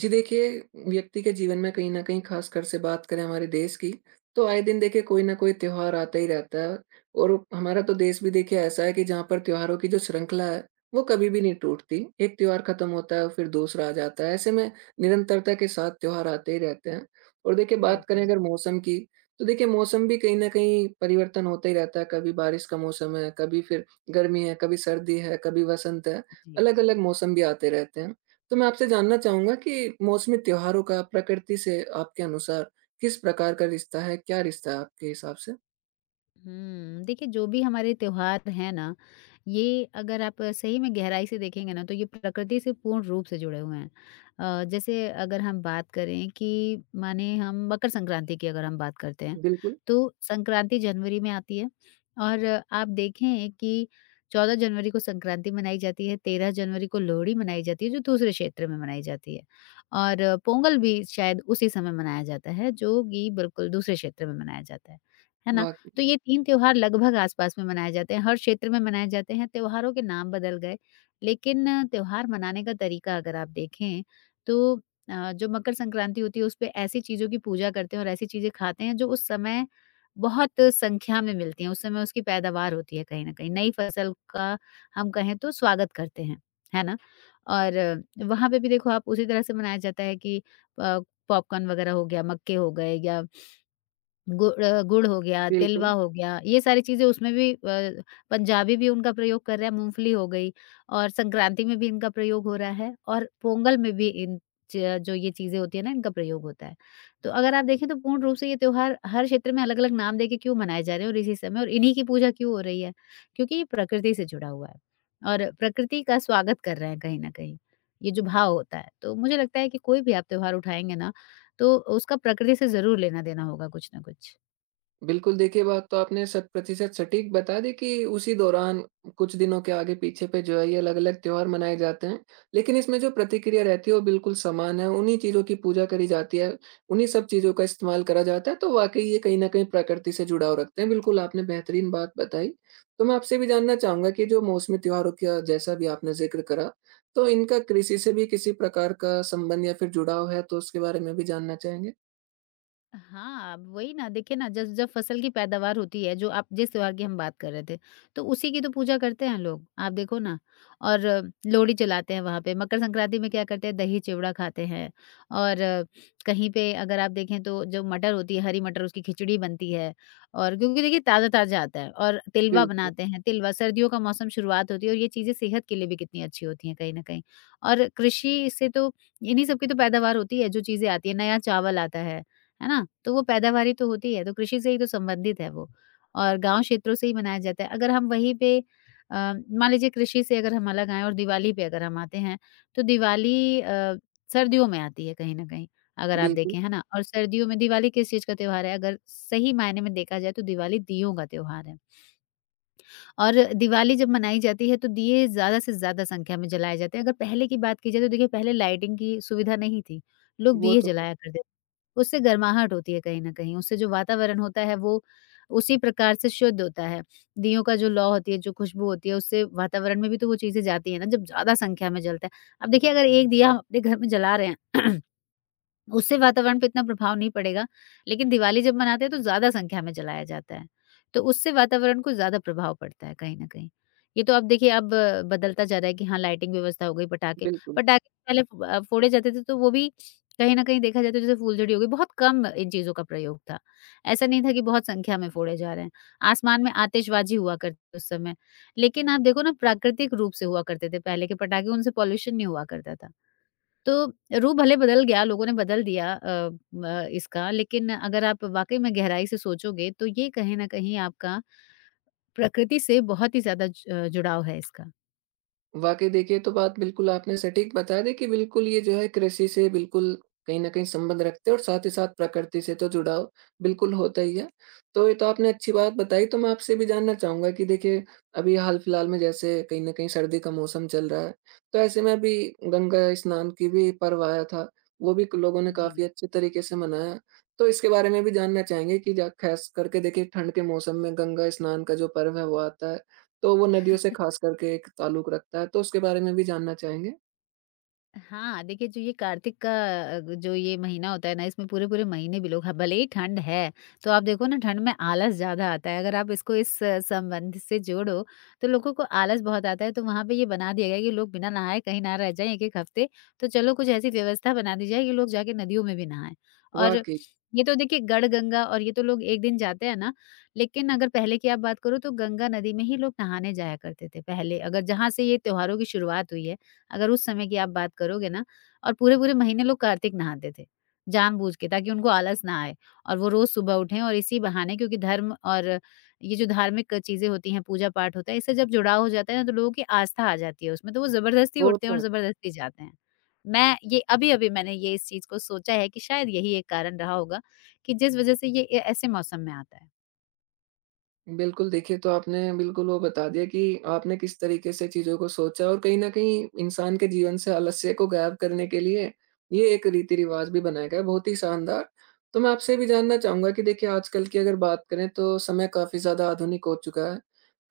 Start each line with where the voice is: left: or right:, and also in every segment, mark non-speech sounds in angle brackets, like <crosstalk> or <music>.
right: जी देखिए, व्यक्ति के जीवन में कहीं न कहीं ख़ासकर से बात करें हमारे देश की, तो आए दिन देखिए कोई न कोई त्योहार आता ही रहता है और हमारा तो देश भी देखिए ऐसा है कि जहाँ पर त्योहारों की जो श्रृंखला है, वो कभी भी नहीं टूटती। एक त्योहार ख़त्म होता है फिर दूसरा आ जाता है, ऐसे में निरंतरता के साथ त्योहार आते ही रहते हैं। और देखिए बात करें
left: बिल्कुल।
right: अगर मौसम की, तो देखिए मौसम भी कहीं न कहीं परिवर्तन होता ही रहता है, कभी बारिश का मौसम है, कभी फिर गर्मी है, कभी सर्दी है, कभी वसंत है,
left: जी।
right: अलग-अलग मौसम भी आते रहते हैं। तो मैं आपसे जानना चाहूँगा कि मौसमी त्योहारों का प्रकृति से आपके अनुसार किस प्रकार का रिश्ता है? क्या रिश्ता है आपके हिसाब से?
left: देखिए जो भी हमारे त्योहार हैं ना, ये अगर आप सही में गहराई से देखेंगे ना तो ये प्रकृति से पूर्ण रूप से जुड़े हुए हैं। जैसे अगर हम बात करें कि माने हम मकर संक्रांति की अगर हम बात करते हैं,
right: बिल्कुल।
left: तो संक्रांति जनवरी में आती है और आप देखें कि 14 जनवरी को संक्रांति मनाई जाती है, 13 जनवरी को लोहड़ी मनाई जाती है जो दूसरे क्षेत्र में मनाई जाती है और पोंगल भी शायद उसी समय मनाया जाता है जो कि बिल्कुल दूसरे क्षेत्र में मनाया जाता है। है ना?
right: वाक़
left: तो ये 3 त्योहार लगभग आस-पास में मनाए जाते हैं, हर क्षेत्र में मनाए जाते हैं, त्योहारों के नाम बदल गए। लेकिन त्योहार मनाने का तरीका अगर आप देखें, तो जो मकर संक्रांति होती है, उसपे ऐसी चीज़ों की पूजा करते हैं और ऐसी चीज़ें खाते हैं, जो उस समय बहुत संख्या में मिलती हैं। उस समय उसकी पैदावार होती है कहीं न कहीं, नई फसल का हम कहें तो स्वागत करते हैं, है ना? और वहाँ पे भी देखो आप उसी तरह से मनाया जाता है कि अ, पॉपकॉर्न वगैरह हो गया, मक्के हो गए या गुड़ हो गया, तिलवा
right: बिल्कुल।
left: हो गया। ये सारी चीज़ें उसमें भी पंजाबी भी उनका प्रयोग कर रहा है, मूँगफली हो गई और संक्रांति में भी इनका प्रयोग हो रहा है और पोंगल में भी इन च जो ये चीज़ें होती है ना, इनका प्रयोग होता है। तो अगर आप देखें तो पूर्ण रूप से ये त्योहार हर क्षेत्र में अलग-अलग नाम देके क्यों मनाए जा रहे हैं और इसी समय और इन्हीं की पूजा क्यों हो रही है? क्योंकि ये प्रकृति से जुड़ा हुआ है और प्रकृति का स्वागत कर रहे हैं कहीं न कहीं, ये जो भाव होता है। तो मुझे लगता है कि कोई भी आप त्योहार उठाएँगे ना, तो उसका प्रकृति से ज़रूर लेना-देना होगा कुछ ना कुछ।
right: बिल्कुल, देखिए बात तो आपने शत प्रतिशत सटीक बता दी कि उसी दौरान कुछ दिनों के आगे-पीछे पे जो है ये अलग-अलग त्योहार मनाए जाते हैं। लेकिन इसमें जो प्रतिक्रिया रहती है वो बिल्कुल समान है, उन्हीं चीज़ों की पूजा करी जाती है, उन्हीं सब चीज़ों का इस्तेमाल करा जाता है, तो वाक़ई ये कहीं न कहीं प्रकृति से जुड़ाव रखते हैं। बिल्कुल, आपने बेहतरीन बात बताई। तो मैं आपसे भी जानना चाहूँगा कि जो मौसमी त्योहारों का जैसा भी आपने ज़िक्र करा, तो इनका कृषि से भी किसी प्रकार का संबंध या फिर जुड़ाव है, तो उसके बारे में भी जानना चाहेंगे?
left: हाँ, अब वही ना देखिए ना जब जब फसल की पैदावार होती है, जो आप जिस त्योहार की हम बात कर रहे थे, तो उसी की तो पूजा करते हैं लोग, आप देखो ना। और लोहड़ी जलाते हैं वहाँ पे, मकर संक्रांति में क्या करते हैं दही-चिवड़ा खाते हैं और कहीं पे अगर आप देखें तो जो मटर होती है, हरी मटर उसकी खिचड़ी बनती है। और क्योंकि देखिए ताज़ा-ताज़ा आता है और तिलवा
right: बिल्कुल।
left: बनाते हैं, तिलवा सर्दियों का मौसम शुरुआत होती है और ये चीज़ें सेहत के लिए भी कितनी अच्छी होती हैं कहीं न कहीं। और कृषि से तो इन्हीं सब की तो पैदावार होती है, जो चीज़ें आती हैं, नया चावल आता है ना? तो वो पैदावारी तो होती है, तो कृषि से ही तो संबंधित है वो और गाँव क्षेत्रों से ही मनाया जाता है। अगर हम वहीं पे मान लीजिए कृषि से अगर हम अलग आएँ और दिवाली पे अगर हम आते हैं, तो दिवाली सर्दियों में आती है कहीं न कहीं, अगर आप
right: बिल्कुल,
left: देखें, है ना? और सर्दियों में दिवाली किस चीज़ का त्योहार है? अगर सही मायने में देखा जाए तो दिवाली दीयों का त्योहार है और दिवाली जब मनाई जाती है, तो दिए ज़्यादा से ज़्यादा संख्या में जलाए जाते हैं। अगर पहले की बात की जाए, तो देखिए पहले लाइटिंग की सुविधा नहीं थी, लोग
right: वो
left: दिए
right: तो है।
left: जलाया करते। उससे गर्माहट होती है कहीं न कहीं, उससे जो वातावरण होता है वो उसी प्रकार से शुद्ध होता है। दीयों का जो लौ होती है, जो खुशबू होती है, उससे वातावरण में भी तो वो चीज़ें जाती हैं ना जब ज़्यादा संख्या में जलता है। अब देखिए अगर 1 दिया हम अपने घर में जला रहे हैं <clears throat> उससे वातावरण पे इतना प्रभाव नहीं पड़ेगा, लेकिन दिवाली जब मनाते हैं तो ज़्यादा संख्या में जलाया जाता है, तो उससे वातावरण को ज़्यादा प्रभाव पड़ता है कहीं न कहीं। ये तो अब देखिए अब बदलता जा रहा है कि हाँ, लाइटिंग व्यवस्था हो गई, पटाखे
right: बिल्कुल।
left: पटाखे पहले फोड़े जाते थे तो वो भी कहीं न कहीं देखा जाए तो जैसे फूलझड़ी हो गई, बहुत कम इन चीज़ों का प्रयोग था। ऐसा नहीं था कि बहुत संख्या में फोड़े जा रहे हैं, आसमान में आतिशबाज़ी हुआ करती उस समय, लेकिन आप देखो ना प्राकृतिक रूप से हुआ करते थे पहले के पटाखे, उनसे पॉल्यूशन नहीं हुआ करता था। तो रूह भले बदल गया, लोगों ने बदल दिया अ, म इसका, लेकिन अगर आप वाक़ई में गहराई से सोचोगे तो ये कहीं न कहीं आपका प्रकृति से बहुत ही ज़्यादा ज जुड़ाव है इसका।
right: वाक़ई देखिए, ये तो बात बिल्कुल आपने सटीक बता दी कि बिल्कुल ये जो है कृषि से बिल्कुल कहीं न कहीं संबंध रखते हैं और साथ ही साथ प्रकृति से तो जुड़ाव बिल्कुल होता ही है। तो ये तो आपने अच्छी बात बताई तो मैं आपसे भी जानना चाहूँगा कि देखिए, अभी हाल-फिलहाल में जैसे कहीं न कहीं सर्दी का मौसम चल रहा है, तो ऐसे में अभी गंगा स्नान की भी पर्व आया था, वो भी लोगों ने
left: जी।
right: काफ़ी अच्छे तरीके से मनाया। तो इसके बारे में भी जानना चाहेंगे कि जा ख़ास करके देखिए ठंड के मौसम में गंगा स्नान का जो पर्व है वो आता है, तो वो नदियों से ख़ास करके एक ताल्लुक रखता है, तो उसके बारे में भी जानना चाहेंगे?
left: हाँ, देखिए जो ये कार्तिक का जो ये महीना होता है ना, इसमें पूरे-पूरे महीने भी लोग ह भले ही ठंड है, तो आप देखो ना ठंड में आलस ज़्यादा आता है। अगर आप इसको इस संबंध से जोड़ो, तो लोगों को आलस बहुत आता है, तो वहाँ पे ये बना दिया गया है कि लोग बिना नहाए कहीं ना रह जाएँ एक-एक हफ्ते, तो चलो कुछ ऐसी व्यवस्था बना दी जाए कि लोग जाके नदियों में भी नहाएँ। और
right: वाक़ई,
left: ये तो देखिए गढ़-गंगा और ये तो लोग 1 दिन जाते हैं ना, लेकिन अगर पहले की आप बात करो तो गंगा नदी में ही लोग नहाने जाया करते थे पहले, अगर जहाँ से ये त्योहारों की शुरुआत हुई है। अगर उस समय की आप बात करोगे ना और पूरे-पूरे महीने लोग कार्तिक नहाते थे, जानबूझ के ताकि उनको आलस ना आए और वो रोज़ सुबह उठें और इसी बहाने क्योंकि धर्म और ये जो धार्मिक चीज़ें होती हैं, पूजा-पाठ होता है, इससे जब जुड़ाव हो जाता है ना तो लोगों की आस्था आ जाती है उसमें, तो वो ज़बरदस्ती
right: वो
left: उठते हैं
right: तो
left: और
right: है।
left: ज़बरदस्ती जाते हैं। मैं ये अभी-अभी मैंने ये इस चीज़ को सोचा है कि शायद यही एक कारण रहा होगा कि जिस वज़ह से ये ए ऐसे मौसम में आता है।
right: बिल्कुल, देखिए तो आपने बिल्कुल वो बता दिया कि आपने किस तरीके से चीज़ों को सोचा और कहीं न कहीं इंसान के जीवन से आलस्य को गायब करने के लिए ये एक रीति-रिवाज़ भी बनाया गया है, बहुत ही शानदार। तो मैं आपसे ये भी जानना चाहूँगा कि देखिए आजकल की अगर बात करें तो समय काफ़ी ज़्यादा आधुनिक हो चुका है।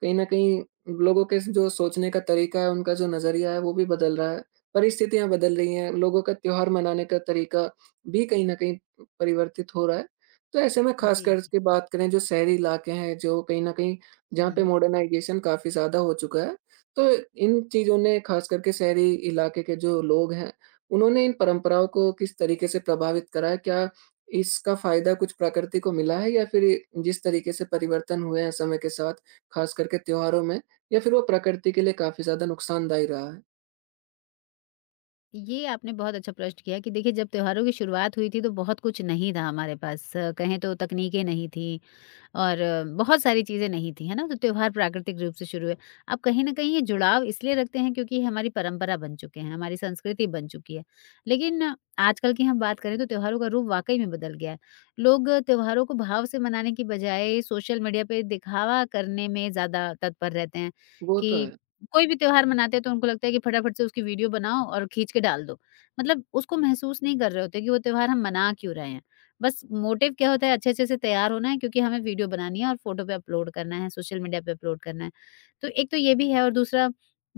right: कहीं न कहीं लोगों के जो सोचने का तरीका है, उनका जो नज़रिया है वो भी बदल रहा है, परिस्थितियाँ बदल रही हैं, लोगों का त्योहार मनाने का तरीका भी कहीं न कहीं परिवर्तित हो रहा है। तो ऐसे में खास
left: जी।
right: करके बात करें जो शहरी इलाके हैं, जो कहीं न कहीं जहाँ पे
left: हुँ।
right: मॉडर्नाइज़ेशन काफ़ी ज़्यादा हो चुका है, तो इन चीज़ों ने खास करके शहरी इलाके के जो लोग हैं, उन्होंने इन परंपराओं को किस तरीके से प्रभावित करा है? क्या इसका फ़ायदा कुछ प्रकृति को मिला है या फिर जिस तरीके से परिवर्तन हुए हैं समय के साथ, खास करके त्योहारों में या फिर वो प्रकृति के लिए काफ़ी ज़्यादा नुकसानदायी रहा है?
left: ये आपने बहुत अच्छा प्रश्न किया कि देखिए जब त्योहारों की शुरुआत हुई थी तो बहुत कुछ नहीं था हमारे पास, कहें तो तकनीकें नहीं थी और बहुत सारी चीज़ें नहीं थी, है ना? तो त्योहार प्राकृतिक रूप से शुरू हुए। अब कहीं न कहीं ये जुड़ाव इसलिए रखते हैं क्योंकि ये हमारी परंपरा बन चुके हैं, हमारी संस्कृति बन चुकी है। लेकिन आजकल की हम बात करें तो त्योहारों का रूप वाक़ई में बदल गया है। लोग त्योहारों को भाव से मनाने की बजाय सोशल मीडिया पे दिखावा करने में ज़्यादा तत्पर रहते हैं
right: वो तो
left: कि
right: है,
left: कोई भी त्योहार मनाते हैं तो उनको लगता है कि फटाफट से उसकी वीडियो बनाओ और खींच के डाल दो। मतलब उसको महसूस नहीं कर रहे होते कि वो त्योहार हम मना क्यों रहे हैं। बस मोटिव क्या होता है, अच्छे-अच्छे से तैयार होना है क्योंकि हमें वीडियो बनानी है और फ़ोटो पे अपलोड करना है, सोशल मीडिया पे अपलोड करना है। तो एक तो ये भी है और दूसरा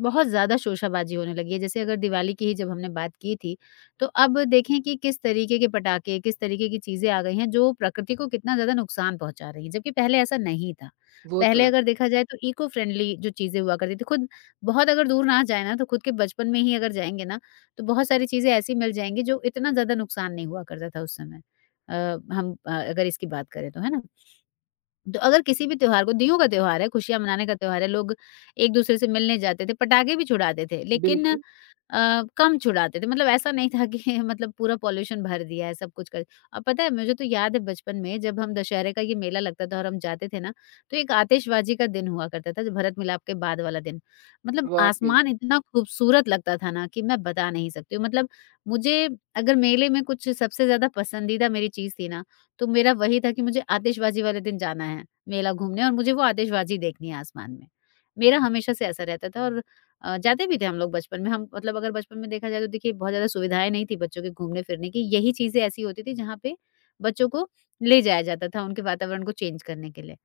left: बहुत ज़्यादा शोशाबाज़ी होने लगी है। जैसे अगर दिवाली की ही जब हमने बात की थी, तो अब देखें कि किस तरीके के पटाखे, किस तरीके की चीज़ें आ गई हैं जो प्रकृति को कितना ज़्यादा नुकसान पहुँचा रही हैं, जबकि पहले ऐसा नहीं था।
right: वो तो
left: पहले
right: है।
left: अगर देखा जाए तो इको फ्रेंडली जो चीज़ें हुआ करती थी, खुद बहुत अगर दूर ना जाए ना तो खुद के बचपन में ही अगर जाएँगे ना, तो बहुत सारी चीज़ें ऐसी मिल जाएँगी जो इतना ज़्यादा नुकसान नहीं हुआ करता था उस समय। अ, हम अगर इसकी बात करें तो, है ना? तो अगर किसी भी त्योहार को दियों का त्योहार है, खुशियाँ मनाने का त्योहार है, लोग एक-दूसरे से मिलने जाते थे, पटाखे भी छुड़ाते थे, लेकिन
right: बिल्कुल,
left: कम छुड़ाते थे, मतलब ऐसा नहीं था कि <laughs> मतलब पूरा पॉल्यूशन भर दिया है सब कुछ कर। और पता है मुझे तो याद है बचपन में जब हम दशहरे का ये मेला लगता था और हम जाते थे ना, तो एक आतिशबाजी का दिन हुआ करता था जो भरत मिलाप के बाद वाला दिन, मतलब
right: वाक़ई,
left: आसमान इतना खूबसूरत लगता था ना कि मैं बता नहीं सकती हूँ। मतलब मुझे अगर मेले में कुछ सबसे ज्यादा पसंदीदा मेरी चीज थी ना तो मेरा वही था कि मुझे आतिशबाजी वाले दिन जाना है मेला घूमने, और मुझे वो आतिशबाजी देखनी है आसमान में। मेरा हमेशा से ऐसा रहता था और जाते भी थे हम लोग बचपन में। हम मतलब अगर बचपन में देखा जाए तो देखिए बहुत ज़्यादा सुविधाएँ नहीं थी बच्चों के घूमने-फिरने की। यही चीज़ें ऐसी होती थी जहाँ पे बच्चों को ले जाया जाता था उनके वातावरण को चेंज करने के लिए।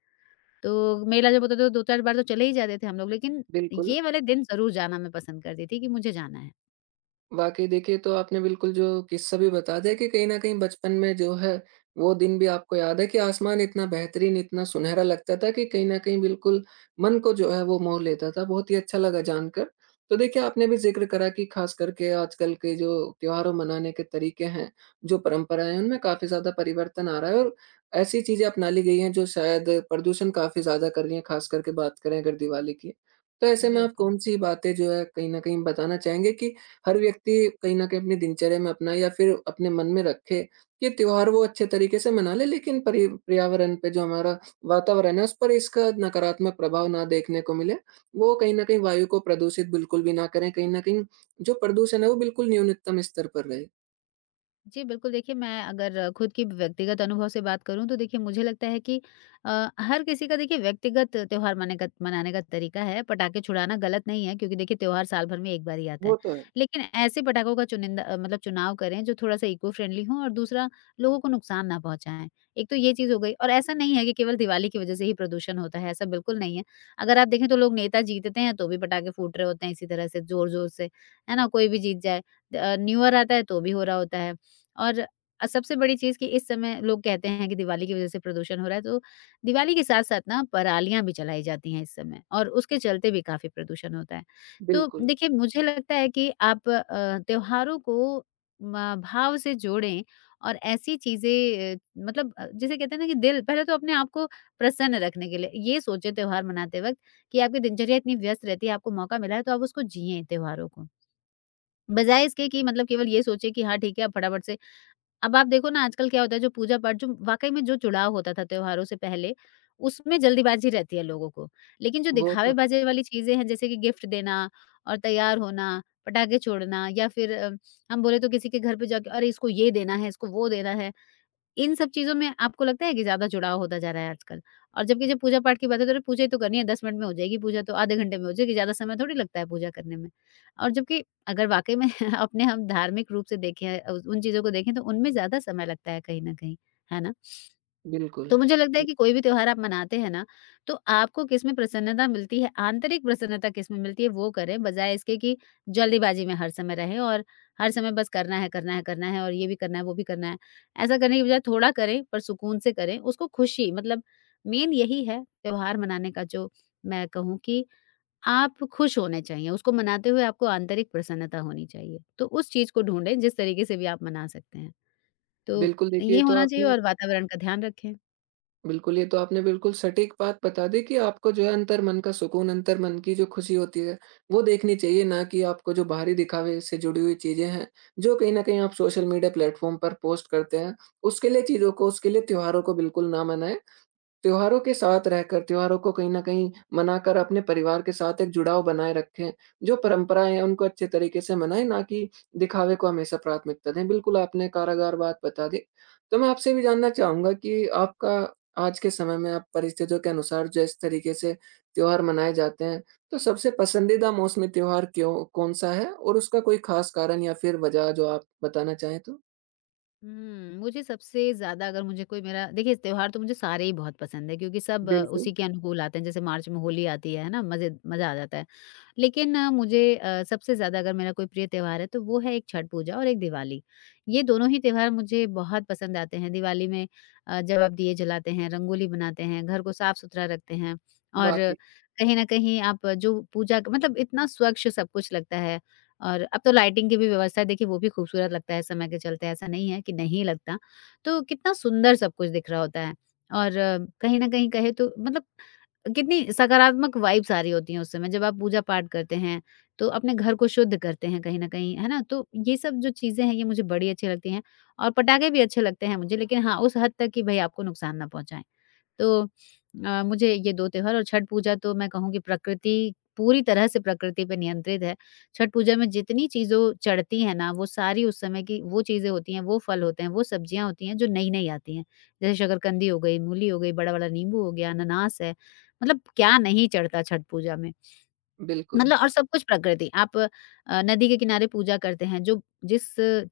left: तो मेला जब होता था तो 2-4 बार तो चले ही जाते थे हम लोग, लेकिन
right: बिल्कुल।
left: ये वाले दिन ज़रूर जाना मैं पसंद करती थी कि मुझे जाना है।
right: वाक़ई देखिए, तो आपने बिल्कुल जो किस्सा भी बता दिया कि कहीं न कहीं बचपन में जो है, वो दिन भी आपको याद है कि आसमान इतना बेहतरीन, इतना सुनहरा लगता था कि कहीं न कहीं बिल्कुल मन को जो है वो मोह लेता था। बहुत ही अच्छा लगा जानकर। तो देखिए, आपने भी ज़िक्र करा कि ख़ास करके आजकल के जो त्योहारों मनाने के तरीके हैं, जो परंपराएँ हैं, उनमें काफ़ी ज़्यादा परिवर्तन आ रहा है और ऐसी चीज़ें अपना ली गई हैं जो शायद प्रदूषण काफ़ी ज़्यादा कर रही हैं, ख़ास करके बात करें अगर दिवाली की। तो ऐसे में आप
left: बिल्कुल।
right: कौन-सी बातें जो है कहीं न कहीं बताना चाहेंगे कि हर व्यक्ति कहीं न कहीं अपनी दिनचर्या में अपनाए या फिर अपने मन में रखे कि त्योहार वो अच्छे तरीके से मना ले, लेकिन परि पर्यावरण पे जो हमारा वातावरण है, उस पर इसका नकारात्मक प्रभाव ना देखने को मिले। वो कहीं न कहीं वायु को प्रदूषित बिल्कुल भी ना करें, कहीं न कहीं जो प्रदूषण है वो बिल्कुल न्यूनतम स्तर पर रहे।
left: जी, बिल्कुल देखिए मैं अगर खुद की व्यक्तिगत अनुभव से बात करूँ तो देखिए मुझे लगता है कि हर किसी का देखिए व्यक्तिगत त्योहार मने का मनाने का तरीका है, पटाखे छुड़ाना गलत नहीं है क्योंकि देखिए त्योहार साल भर में एक बार ही आता
right: वो
left: है।
right: तो है,
left: लेकिन ऐसे पटाखों का चुनिंदा मतलब चुनाव करें जो थोड़ा-सा इको फ्रेंडली हों और दूसरा लोगों को नुकसान ना पहुँचाएँ। एक तो ये चीज़ हो गई और ऐसा नहीं है कि केवल दिवाली की वजह से ही प्रदूषण होता है, ऐसा बिल्कुल नहीं है। अगर आप देखें तो लोग नेता जीतते हैं तो भी पटाखे फूट रहे होते हैं इसी तरह से ज़ोर-ज़ोर से, है ना? कोई भी जीत जाए। न्यू ईयर आता है तो भी हो रहा होता है। और सबसे बड़ी चीज़ कि इस समय लोग कहते हैं कि दिवाली की वज़ह से प्रदूषण हो रहा है, तो दिवाली के साथ-साथ ना परालियाँ भी जलाई जाती हैं इस समय और उसके चलते भी काफ़ी प्रदूषण होता है। तो
right: बिल्कुल।
left: देखिए, मुझे लगता है कि आप त्योहारों को म भाव से जोड़ें और ऐसी चीज़ें अ, मतलब जिसे कहते हैं ना कि दिल पहले तो अपने आप को प्रसन्न रखने के लिए ये सोचें त्योहार मनाते वक़्त कि आपकी दिनचर्या इतनी व्यस्त रहती है, आपको मौका मिला है, तो आप उसको जिएँ त्योहारों को। बजाय इसके कि मतलब केवल ये सोचें कि हाँ, ठीक है, अब फटाफट से अब आप देखो ना आजकल क्या होता है जो पूजा-पाठ जो वाक़ई में जो जुड़ाव होता था त्योहारों से पहले, उसमें जल्दीबाज़ी रहती है लोगों को। लेकिन जो
right: वो तो है
left: दिखावे-बाज़ी वाली चीज़ें हैं जैसे कि गिफ्ट देना और तैयार होना, पटाखे छोड़ना या फिर हम बोले तो किसी के घर पे जाके अरे! इसको ये देना है, इसको वो देना है। इन सब चीज़ों में आपको लगता है कि ज़्यादा जुड़ाव होता जा रहा है आजकल? और जबकि जब पूजा-पाठ की बात है तो अरे पूजा ही तो करनी है 10 मिनट में हो जाएगी पूजा तो आधे घंटे में हो जाएगी, ज़्यादा समय थोड़ी लगता है पूजा करने में। और जबकि अगर वाक़ई में <laughs> अपने हम धार्मिक रूप से देखें उन चीज़ों को देखें तो उनमें ज़्यादा समय लगता है कहीं न कहीं, है ना?
right: बिल्कुल।
left: तो मुझे लगता है
right: बि
left: कि कोई भी त्योहार आप मनाते हैं ना, तो आपको किसमें प्रसन्नता मिलती है, आंतरिक प्रसन्नता किसमें मिलती है वो करें, बजाय इसके कि जल्दीबाजी में हर समय रहें और हर समय बस करना है, करना है, करना है और ये भी करना है, वो भी करना है। ऐसा करने की बजाय थोड़ा करें पर सुकून से करें, उसको खुशी मतलब मेन यही है त्योहार मनाने का जो मैं कहूँ कि आप खुश होने चाहिए, उसको मनाते हुए आपको आंतरिक प्रसन्नता होनी चाहिए। तो उस चीज़ को ढूँढें जिस तरीके से भी आप मना सकते हैं। तो
right: बिल्कुल देखिए, ये
left: ये
right: तो
left: होना चाहिए
right: आपने
left: और वातावरण का ध्यान रखें।
right: बिल्कुल, ये तो आपने बिल्कुल सटीक बात बता दी कि आपको जो है अंतर्मन का सुकून, अंतर्मन की जो खुशी होती है, वो देखनी चाहिए ना कि आपको जो बाहरी दिखावे से जुड़ी हुई चीज़ें हैं, जो कहीं न कहीं आप सोशल मीडिया प्लेटफ़ॉर्म पर पोस्ट करते हैं, उसके लिए चीज़ों को, उसके लिए त्योहारों को बिल्कुल ना मनाएँ। त्योहारों के साथ रहकर त्योहारों को कहीं न कहीं मनाकर अपने परिवार के साथ एक जुड़ाव बनाए रखें। जो परंपराएँ हैं उनको अच्छे तरीके से मनाएँ, ना कि दिखावे को हमेशा प्राथमिकता दें। बिल्कुल आपने कारागार बात बता दी। तो मैं आपसे भी जानना चाहूँगा कि आपका आज के समय में आप परिस्थितियों के अनुसार जिस तरीके से त्योहार मनाए जाते हैं, तो सबसे पसंदीदा मौसमी त्योहार क्यों कौन-सा है? और उसका कोई ख़ास कारण या फिर वजह जो आप बताना चाहें तो?
left: मुझे सबसे ज़्यादा अगर मुझे कोई मेरा देखिए त्योहार तो मुझे सारे ही बहुत पसंद हैं क्योंकि सब
right: बिल्कुल,
left: उसी के अनुकूल आते हैं। जैसे मार्च में होली आती है ना? मज़े मज़ा आ जाता है। लेकिन मुझे सबसे ज़्यादा अगर मेरा कोई प्रिय त्योहार है तो वो है एक छठ पूजा और एक दिवाली। ये दोनों ही त्योहार मुझे बहुत पसंद आते हैं। दिवाली में जब आप दिए जलाते हैं, रंगोली बनाते हैं, घर को साफ-सुथरा रखते हैं और
right: वाक़ई।
left: कहीं न कहीं आप जो पूजा मतलब इतना स्वच्छ सब कुछ लगता है और अब तो लाइटिंग की भी व्यवस्था है, देखिए वो भी खूबसूरत लगता है समय के चलते, ऐसा नहीं है कि नहीं लगता। तो कितना सुंदर सब कुछ दिख रहा होता है और कहीं न कहीं कहें तो मतलब कितनी सकारात्मक वाइब्स आ रही होती हैं उस समय। जब आप पूजा-पाठ करते हैं, तो अपने घर को शुद्ध करते हैं कहीं न कहीं, है ना? तो ये सब जो चीज़ें हैं, ये मुझे बड़ी अच्छी लगती हैं और पटाखे भी अच्छे लगते हैं मुझे, लेकिन हाँ, उस हद तक कि भई आपको नुकसान ना पहुँचाएँ। तो मुझे ये 2 त्योहार और छठ पूजा तो मैं कहूँ कि प्रकृति पूरी तरह से प्रकृति पे नियंत्रित है। छठ पूजा में जितनी चीज़ों चढ़ती हैं ना, वो सारी उस समय की वो चीज़ें होती हैं, वो फल होते हैं, वो सब्जियाँ होती हैं जो नई-नई आती हैं। जैसे शकरकंदी हो गई, मूली हो गई, बड़ा वाला नींबू हो गया, अनानास है, मतलब क्या नहीं चढ़ता छठ पूजा में।
right: बिल्कुल,
left: मतलब और सब कुछ प्रकृति। आप नदी के किनारे पूजा करते हैं, जो जिस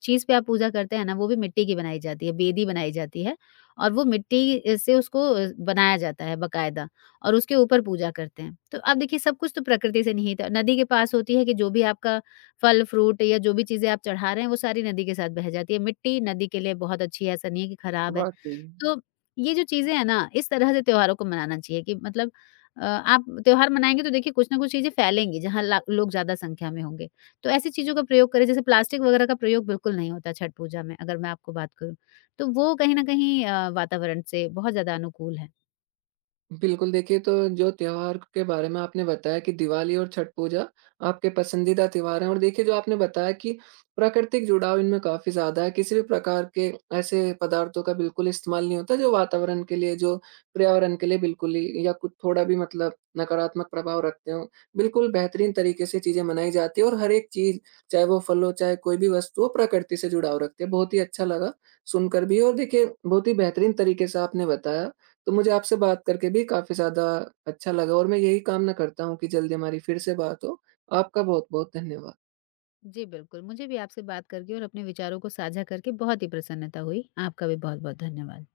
left: चीज़ पे आप पूजा करते हैं ना, वो भी मिट्टी की बनाई जाती है, बेदी बनाई जाती है और वो मिट्टी से उसको बनाया जाता है बाकायदा और उसके ऊपर पूजा करते हैं। तो आप देखिए सब कुछ तो प्रकृति से निहित है। नदी के पास होती है कि जो भी आपका फल-फ्रूट या जो भी चीज़ें आप चढ़ा रहे हैं, वो सारी नदी के साथ बह जाती है। मिट्टी नदी के लिए बहुत अच्छी है, ऐसा नहीं है कि खराब है।
right: वाक़ई।
left: तो ये जो चीज़ें हैं ना, इस तरह से त्योहारों को मनाना चाहिए कि मतलब आप त्योहार मनाएँगे तो देखिए कुछ ना कुछ चीज़ें फैलेंगी जहाँ ला लोग ज़्यादा संख्या में होंगे। तो ऐसी चीज़ों का प्रयोग करें जैसे प्लास्टिक वगैरह का प्रयोग बिल्कुल नहीं होता छठ पूजा में अगर मैं आपको बात करूँ। तो वो कहीं न कहीं वातावरण से बहुत ज़्यादा अनुकूल है।
right: बिल्कुल, देखिए तो जो त्योहार के बारे में आपने बताया कि दिवाली और छठ पूजा आपके पसंदीदा त्योहार हैं और देखिए जो आपने बताया कि प्राकृतिक जुड़ाव इनमें काफ़ी ज़्यादा है, किसी भी प्रकार के ऐसे पदार्थों का बिल्कुल इस्तेमाल नहीं होता जो वातावरण के लिए, जो पर्यावरण के लिए बिल्कुल ही या कुछ थोड़ा भी मतलब नकारात्मक प्रभाव रखते हों। बिल्कुल बेहतरीन तरीके से चीज़ें मनाई जाती है और हर एक चीज़, चाहे वो फल हो, चाहे कोई भी वस्तु हो, प्रकृति से जुड़ाव रखती है। बहुत ही अच्छा लगा सुनकर भी और देखिए बहुत ही बेहतरीन तरीके से आपने बताया। तो मुझे आपसे बात करके भी काफ़ी ज़्यादा अच्छा लगा और मैं यही कामना करता हूँ कि जल्दी हमारी फिर से बात हो। आपका बहुत-बहुत धन्यवाद।
left: जी, बिल्कुल। मुझे भी आपसे बात करके और अपने विचारों को साझा करके बहुत ही प्रसन्नता हुई। आपका भी बहुत-बहुत धन्यवाद।